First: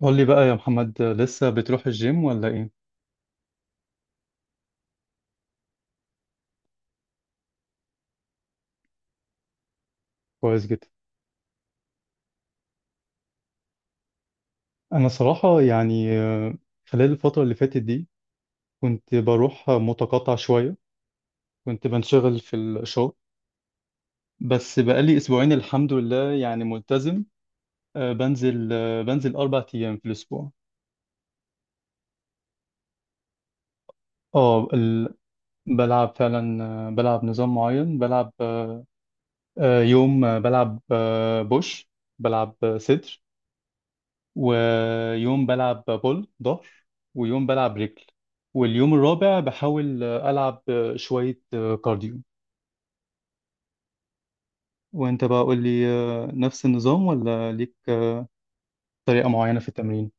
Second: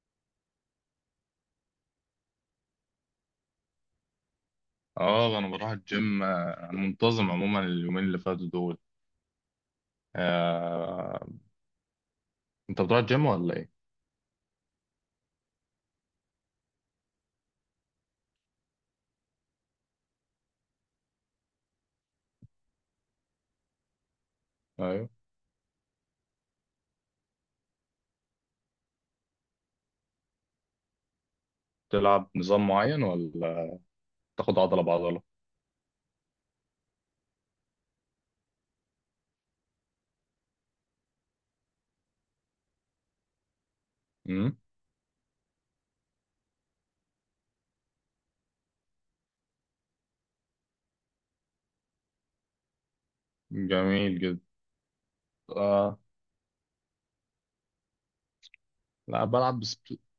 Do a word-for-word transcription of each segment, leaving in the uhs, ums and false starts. قول لي بقى يا محمد، لسه بتروح الجيم ولا ايه؟ اه، انا بروح الجيم، آه، انا منتظم عموما اليومين اللي فاتوا دول. كويس جدا. آه، انت بتروح الجيم ولا ايه؟ انا صراحة يعني، آه، خلال الفترة اللي فاتت دي كنت بروح متقطع شوية، كنت بنشغل في الشغل، بس ايوه. بقالي اسبوعين الحمد لله يعني ملتزم. آه، بنزل آه، بنزل اربع ايام في الاسبوع. تلعب نظام معين ولا تاخد اه. عضله ال- بعضله؟ بلعب فعلا، آه، بلعب نظام معين، بلعب آه، آه، يوم آه، بلعب آه، بوش، بلعب آه، صدر، امم. ويوم بلعب بول ظهر، ويوم بلعب رجل، واليوم الرابع بحاول ألعب شوية كارديو. جميل جدا. وانت بقى قول لي، آه. نفس النظام ولا ليك لا، طريقة معينة بلعب في سبل- التمرين؟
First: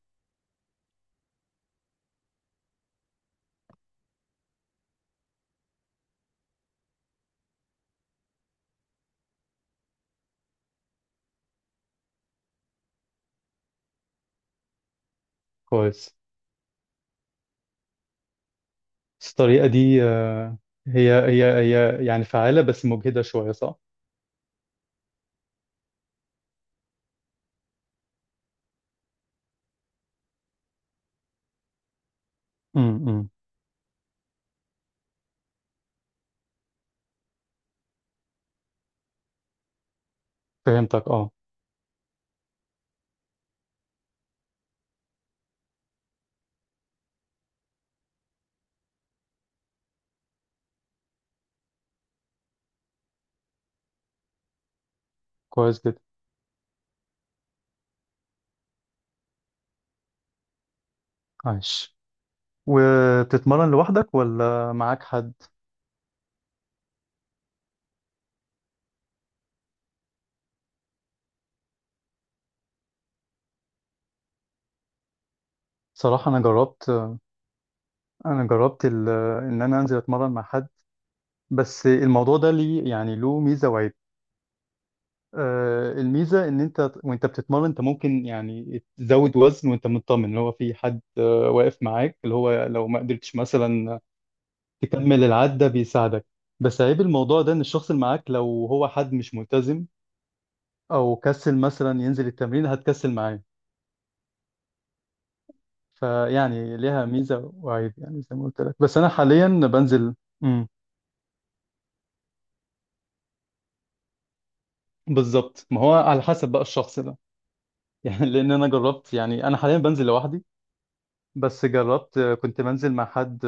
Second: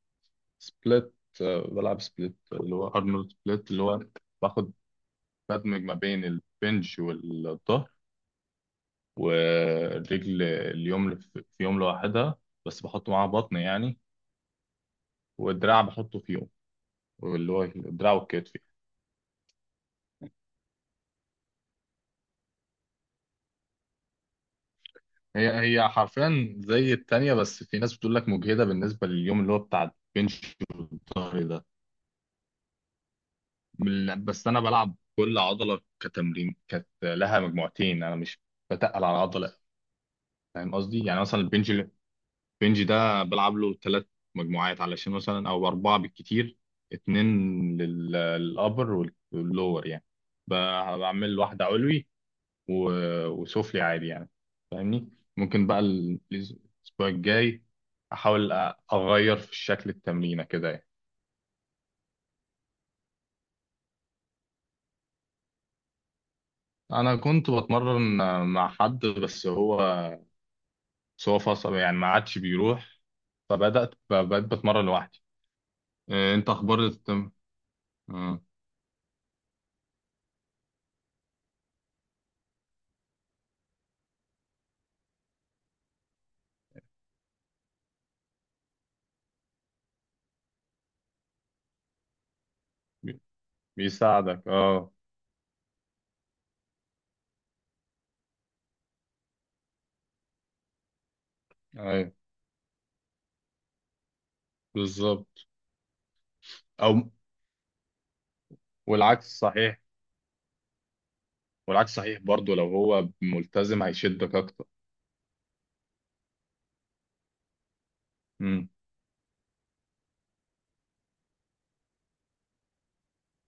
سبليت. آه، بلعب سبليت اللي هو ارنولد سبليت اللي هو باخد بدمج ما بين البنج والظهر، والرجل اليوم في في يوم لوحدها، بس بحط معاها بطن يعني. والدراع كويس. بحطه في يوم، واللي هو الدراع والكتف. بس الطريقة دي آه، هي هي هي يعني فعالة بس مجهدة شوية صح؟ هي هي حرفيا زي التانية، بس في ناس بتقول لك مجهدة بالنسبة لليوم اللي هو بتاع البنش والظهر ده. امم. من- بس أنا بلعب كل عضلة كتمرين كانت لها مجموعتين، أنا مش بتقل على عضلة. فاهم قصدي؟ فهمتك يعني اه. مثلا البنج، البنج ده بلعب له ثلاث مجموعات علشان، مثلا أو أربعة بالكتير. اتنين للأبر واللور يعني. ب- بعمل واحدة علوي و- وسفلي عادي يعني. فاهمني؟ ممكن كويس بقى جدا. ال- الاسبوع الجاي احاول أ- اغير في شكل التمرينه كده يعني. عايش. وبتتمرن لوحدك ولا معاك حد؟ انا كنت بتمرن مع حد، بس هو بس هو فصل يعني، ما عادش بيروح، فبدات ب- بقيت بتمرن لوحدي. صراحة إيه، أنا انت اخبار جربت، التم آه، أنا جربت ال... إن أنا أنزل أتمرن مع حد، بس الموضوع ده ليه يعني له ميزة وعيب. آه، الميزة ان انت وانت بتتمرن انت ممكن يعني تزود وزن وانت مطمن اللي هو في حد آه واقف معاك، اللي هو لو ما بي- قدرتش مثلا بيساعدك، اه. تكمل العدة بيساعدك. بس عيب الموضوع ده ان الشخص اللي معاك لو هو حد مش ملتزم او كسل مثلا ايوه، ينزل التمرين هتكسل معاه. بالظبط. فيعني ليها او ميزة وعيب يعني زي ما قلت لك، بس انا والعكس حاليا صحيح بنزل. امم. والعكس صحيح برضو، لو هو ملتزم هيشدك اكتر. بالظبط. ما هو على حسب بقى الشخص ده. يعني لان انا امم، جربت، يعني انا حاليا بنزل لوحدي، بس جربت كنت منزل مع حد،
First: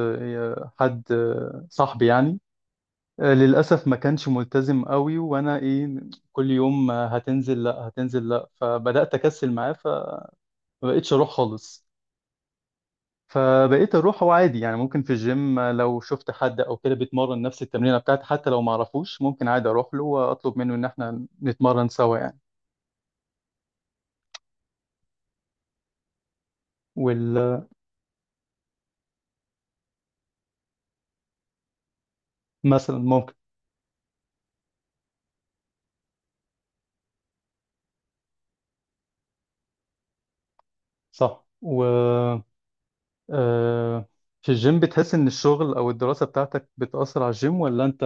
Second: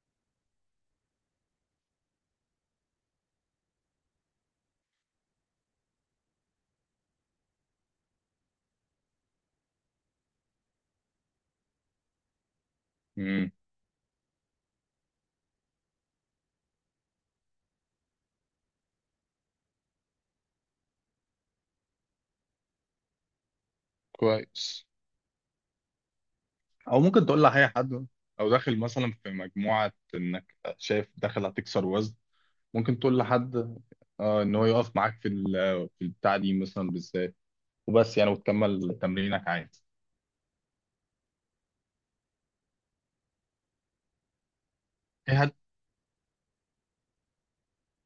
حد صاحبي يعني، للأسف ما كانش ملتزم قوي، وأنا إيه، كل يوم هتنزل لأ هتنزل لأ، فبدأت أكسل معاه فمبقتش أروح خالص. امم. فبقيت أروح وعادي يعني، ممكن في الجيم لو شفت حد أو كده بيتمرن نفس التمرينة بتاعتي حتى لو معرفوش ممكن عادي أروح له وأطلب منه إن إحنا نتمرن سوا يعني. كويس. او ممكن وال تقول لأي حد، او داخل مثلا في مجموعة انك شايف داخل هتكسر وزن، مثلا ممكن تقول ممكن. لحد، اه، ان هو يقف معاك في ال- في البتاع دي مثلا بالذات، وبس يعني، وتكمل تمرينك عادي. صح. و آه، في الجيم بتحس إن ايه هدف؟ الشغل أو الدراسة بتاعتك بتأثر على الجيم ولا أنت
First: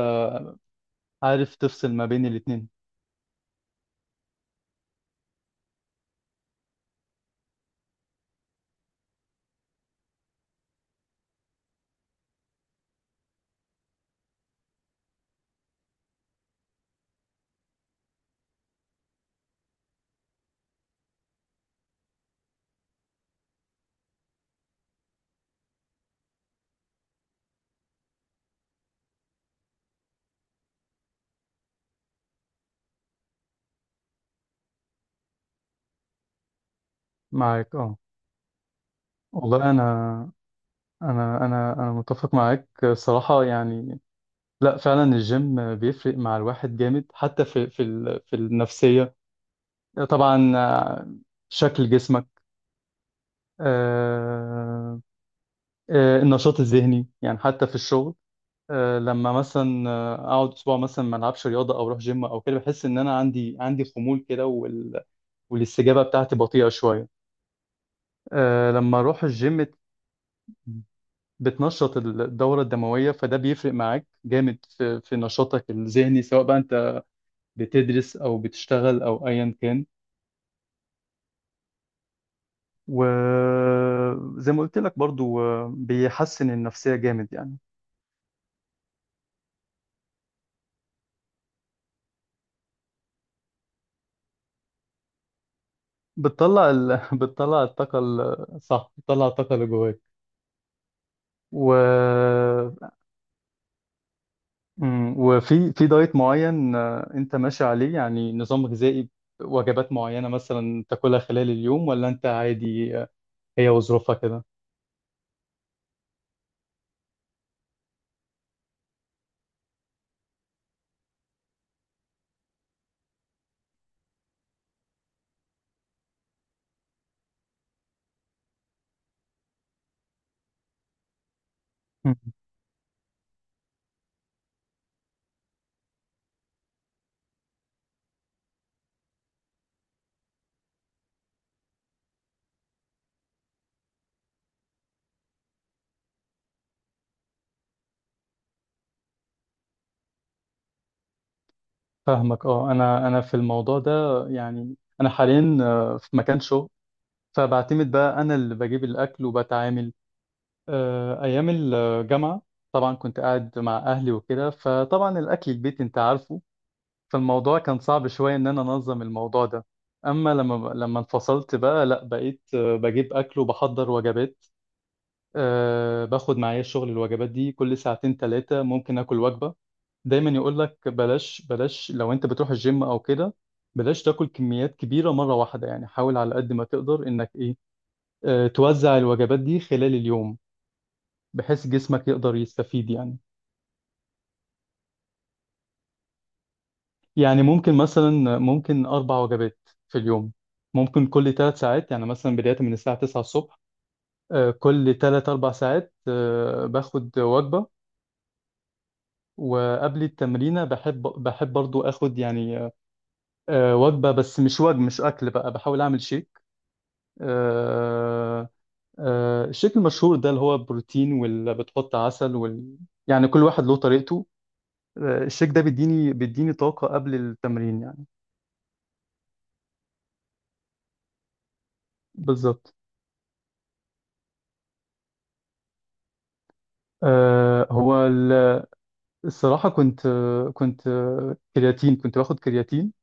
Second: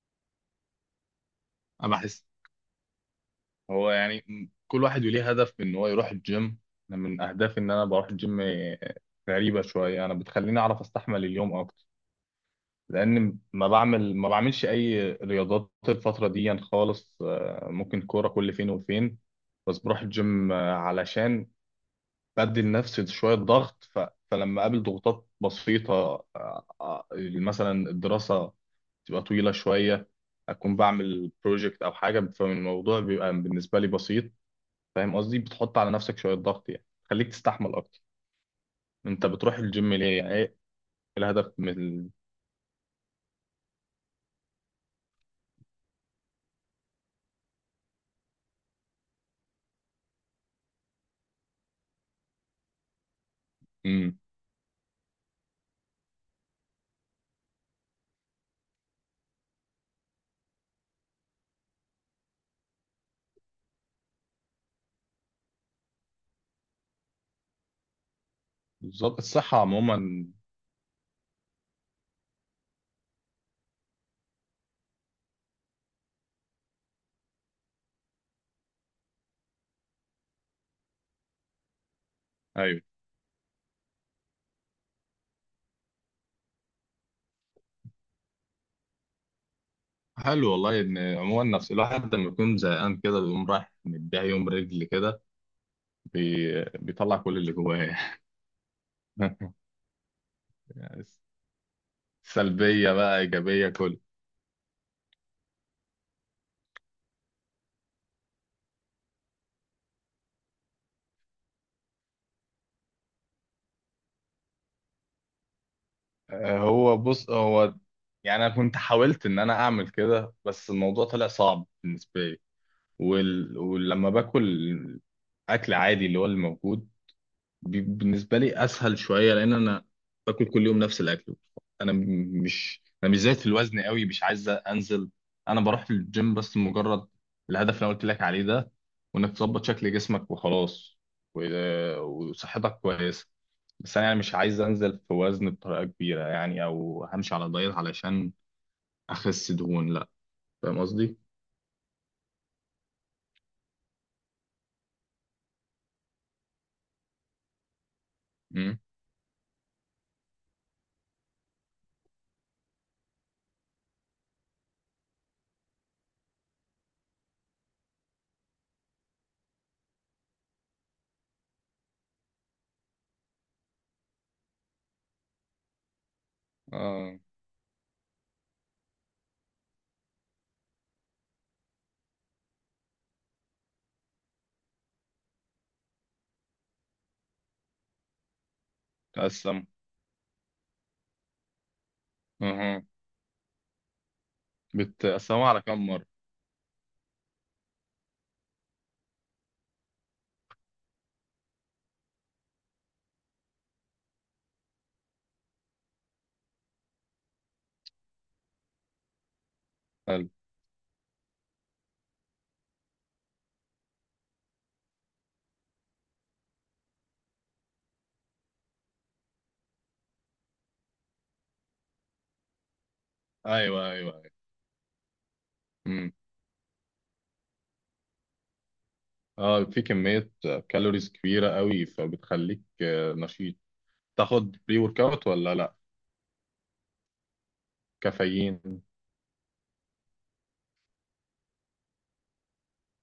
عارف انا تفصل ما بين بحس الاتنين؟ هو يعني، م- كل واحد ليه هدف ان هو يروح الجيم. أنا من اهدافي ان انا بروح الجيم، آه، غريبة شوية، انا بتخليني اعرف استحمل اليوم اكتر، لان ما بعمل ما بعملش اي رياضات الفتره دي يعني خالص. آه، ممكن كوره كل فين وفين، بس بروح الجيم آه، علشان بدي لنفسي شويه ضغط، ف... فلما اقابل ضغوطات بسيطه، آه، آه، مثلا الدراسه تبقى طويله شويه، اكون بعمل بروجكت او حاجه، فالموضوع بيبقى بالنسبه لي بسيط. فاهم قصدي؟ بتحط على نفسك شويه ضغط يعني، خليك تستحمل معاك اه. اكتر. انت بتروح والله أنا الجيم ليه؟ يعني ايه أنا الهدف من أنا أنا ال... متفق معاك الصراحة يعني. لا فعلا الجيم بيفرق مع الواحد جامد حتى في في ال- في النفسية طبعا. آه، شكل جسمك، مم. آه، آه، النشاط الذهني يعني حتى في الشغل. آه، لما مثلا آه، اقعد اسبوع مثلا ما العبش رياضه او اروح جيم او كده بحس ان انا عندي عندي خمول كده، والاستجابة بتاعتي بطيئة شوية. أه لما بالظبط، أروح الصحه الجيم عموما. بتنشط الدورة الدموية، فده بيفرق معاك جامد في, في نشاطك الذهني سواء بقى أنت بتدرس أو بتشتغل أو أيا كان. ايوه. وزي ما قلت لك برضو، آه، بيحسن النفسية جامد يعني. حلو والله، ان عموما نفس الواحد لما يكون زهقان كده بيقوم رايح مديها يوم رجل كده، بي... بتطلع ال... بيطلع كل اللي بتطلع جواه. الطاقة ال- صح، بتطلع الطاقة اللي جواك. يعني و سلبيه بقى ايجابيه كل. مم. وفي في دايت معين آه، انت ماشي عليه يعني نظام غذائي، وجبات معينة مثلا تاكلها خلال اليوم، ولا انت عادي آه، هي وظروفها كده؟ آه، هو بص، هو يعني انا كنت حاولت ان انا اعمل كده، بس الموضوع طلع صعب بالنسبه لي. وال... ولما باكل اكل عادي اللي هو الموجود، بي- بالنسبه لي اسهل شويه، لان انا باكل كل يوم نفس الاكل. انا م- مم. مش انا مش زايد في الوزن قوي، مش عايز انزل. انا بروح الجيم بس مجرد الهدف اللي أنا قلت لك عليه ده، وانك تظبط شكل جسمك وخلاص، و- وصحتك كويسه، بس انا يعني مش عايز انزل في وزن بطريقه كبيره يعني، او همشي على دايت علشان اخس دهون، لا. فاهم قصدي؟ فاهمك اه. انا انا في الموضوع ده يعني، انا حاليا آه، في مكان شغل، فبعتمد بقى انا اللي امم. بجيب الاكل وبتعامل. آه، ايام الجامعة طبعا كنت قاعد مع اهلي وكده، فطبعا الاكل البيت انت عارفه، فالموضوع كان صعب شوية إن أنا أنظم الموضوع ده. أما لما لما انفصلت بقى لأ، بقيت آه، بجيب أكل وبحضر وجبات. أه باخد معايا الشغل اه. الوجبات دي، كل ساعتين تلاتة ممكن آكل وجبة. دايما يقول لك بلاش، بلاش لو أنت بتروح الجيم أو كده بلاش تاكل كميات كبيرة مرة واحدة، يعني حاول على قد ما تقدر إنك إيه، أه توزع الوجبات دي تقسم. خلال اليوم، بحيث جسمك يقدر اها. يستفيد يعني. بتقسمها على كم مره؟ يعني ممكن مثلا، ممكن أربع وجبات في اليوم، ممكن كل ثلاث ساعات، يعني مثلا بداية من الساعة تسعة الصبح، آه، كل ثلاث أربع ساعات آه، باخد وجبة. وقبل حلو. التمرينة بحب بحب برضو آخد يعني، آه، وجبة، بس مش وجبة، مش أكل بقى، بحاول أعمل شيك، آه، آه، الشيك المشهور ده اللي هو بروتين واللي بتحط عسل وال... يعني كل واحد له ايوه، ايوه. طريقته. آه، الشيك ده ايوه، بيديني بيديني طاقة قبل التمرين يعني. اه، في كمية كالوريز كبيرة قوي، فبتخليك بالظبط. آه، نشيط. تاخد بري ورك اوت ولا لا؟ آه، هو كافيين؟ الصراحة، كنت كنت كرياتين كنت باخد كرياتين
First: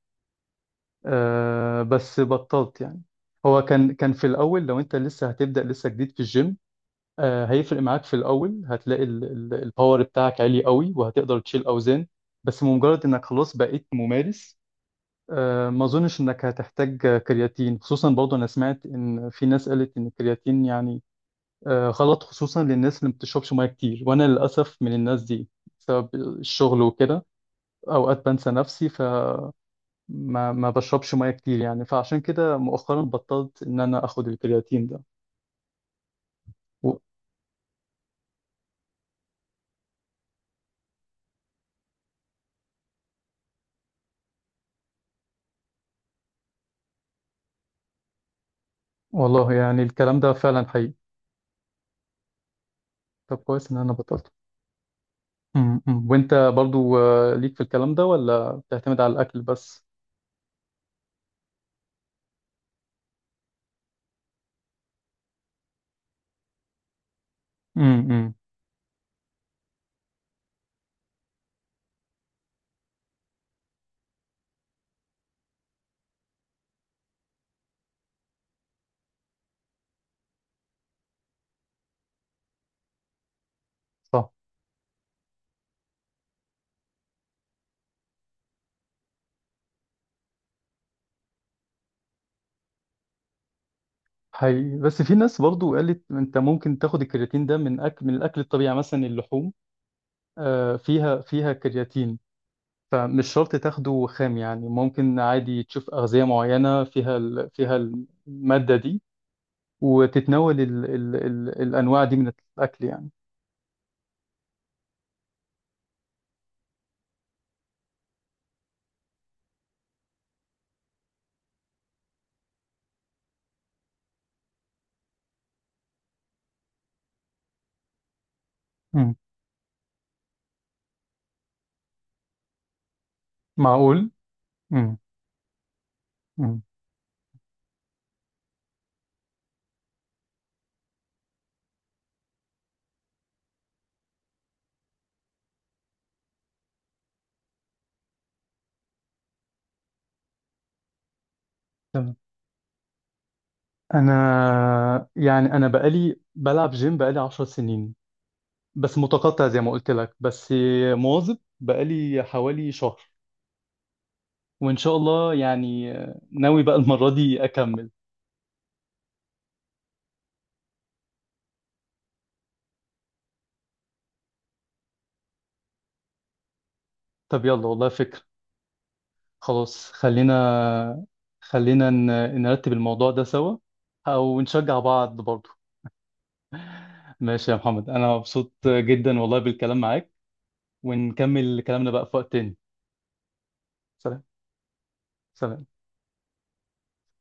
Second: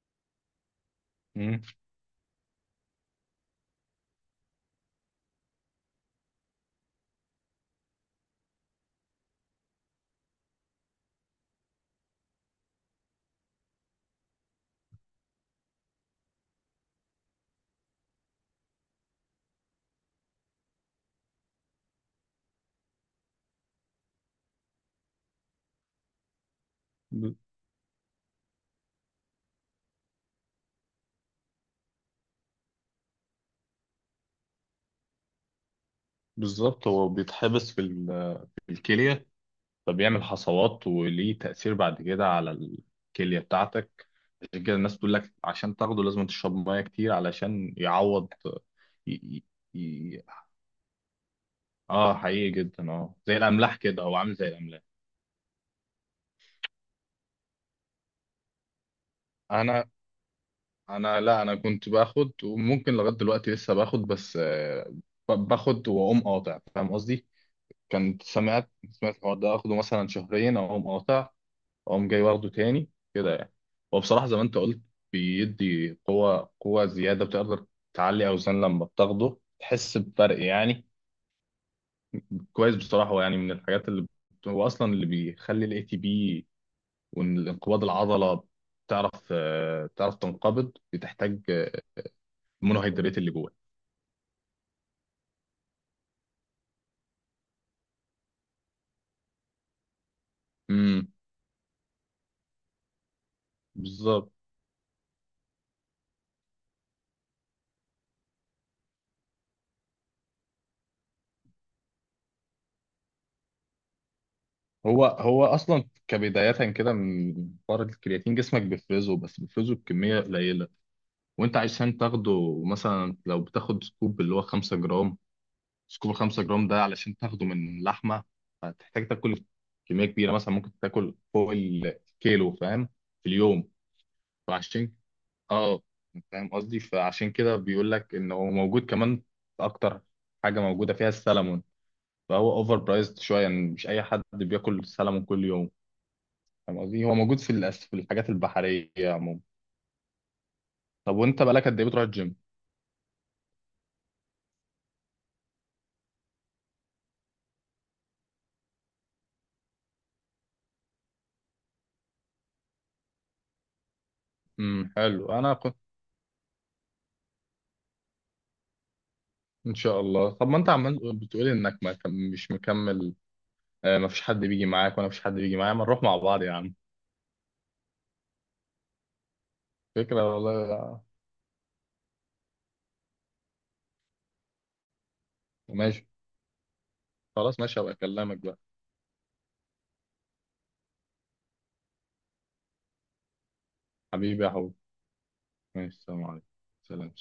مم. آه، بس بطلت يعني. هو كان كان في الأول لو أنت لسه هتبدأ لسه جديد في الجيم آه، هيفرق معاك في الأول، هتلاقي ال- ال- الباور بتاعك عالي قوي وهتقدر تشيل أوزان. بس بمجرد إنك خلاص بقيت ممارس، آه، ما أظنش إنك هتحتاج كرياتين، خصوصا برضه أنا سمعت إن في ناس قالت إن الكرياتين يعني آه، غلط، خصوصا للناس اللي ما بتشربش مياه كتير، وأنا للأسف من الناس دي بسبب الشغل وكده، ب- اوقات بنسى نفسي فما ما بشربش ميه كتير يعني، فعشان كده مؤخرا بطلت ان انا اخد الكرياتين ده. بالظبط. و... هو بيتحبس في ال- في الكلية، فبيعمل حصوات وليه تأثير بعد كده على الكلية بتاعتك. عشان كده الناس بتقول لك عشان تاخده لازم تشرب مية كتير علشان يعوض. ي... ي... والله يعني الكلام ي... ده فعلا حقيقي. اه، حقيقي جدا، اه، طب زي كويس ان الأملاح انا كده، هو بطلت. عامل زي الأملاح. م- م. وانت برضو آه، ليك في الكلام ده ولا بتعتمد على الاكل بس؟ انا انا لا، انا كنت باخد، وممكن لغايه دلوقتي لسه باخد، بس آه، ب- باخد واقوم قاطع. فاهم قصدي؟ كنت امم. سمعت، سمعت الحوار ده اخده مثلا شهرين اقوم قاطع، اقوم جاي واخده تاني كده يعني. وبصراحه زي ما انت قلت، بيدي قوه، قوه زياده، بتقدر تعلي اوزان لما بتاخده، تحس بفرق يعني. كويس بصراحه. هو يعني من الحاجات اللي صح. بت- هو اصلا اللي بيخلي الاي تي بي وانقباض العضله تعرف آه، تعرف تنقبض، بتحتاج آه، مونوهيدرات اللي جوه. حقيقي، بس في ناس برضو قالت انت ممكن تاخد الكرياتين ده من اكل، من الاكل الطبيعي يعني مثلا اللحوم آه، امم. فيها فيها كرياتين، فمش شرط تاخده بالظبط. خام يعني، ممكن عادي تشوف أغذية معينة فيها ال... فيها المادة دي وتتناول ال... ال... ال... الأنواع دي من الأكل يعني. هو هو اصلا كبدايه كده من حوار الكرياتين جسمك بيفرزه، بس بيفرزه بكميه قليله، وانت عشان تاخده مثلا لو بتاخد سكوب اللي هو خمسة جرام، سكوب خمسة جرام ده علشان تاخده من لحمه هتحتاج مم. تاكل كميه كبيره، مثلا ممكن تاكل فوق الكيلو، فاهم، في اليوم. معقول؟ فعشان مم. اه، فاهم مم. قصدي؟ فعشان كده بيقول لك ان هو موجود كمان في اكتر حاجه، موجوده فيها السلمون. فهو اوفر برايزد شويه يعني، مش اي حد بياكل سلمون كل يوم. فاهم قصدي؟ هو موجود في الأس... في الحاجات البحريه عموما. طب وانت بقالك قد ايه بتروح تمام. الجيم؟ أنا يعني، أنا بقالي بلعب جيم بقالي عشر سنين، بس متقطع زي ما قلت لك، بس مواظب بقالي حوالي شهر، وإن امم شاء حلو، الله انا كنت. يعني، ناوي بقى المرة دي أكمل. ان شاء الله. طب ما انت عمال بتقولي انك ما كم- مش مكمل، آه ما فيش حد بيجي معاك، وانا مفيش حد بيجي معايا، ما نروح مع بعض يا عم. طب يلا، والله فكرة. خلاص فكره والله. خلينا خلينا ن- نرتب الموضوع ده سوا، او نشجع بعض برضه. ماشي. ماشي يا خلاص، ماشي، محمد، هبقى انا اكلمك مبسوط بقى. جدا والله بالكلام معاك، ونكمل كلامنا بقى في وقت تاني. سلام. حبيبي، يا حبيبي. سلام. ماشي، السلام عليكم. سلام.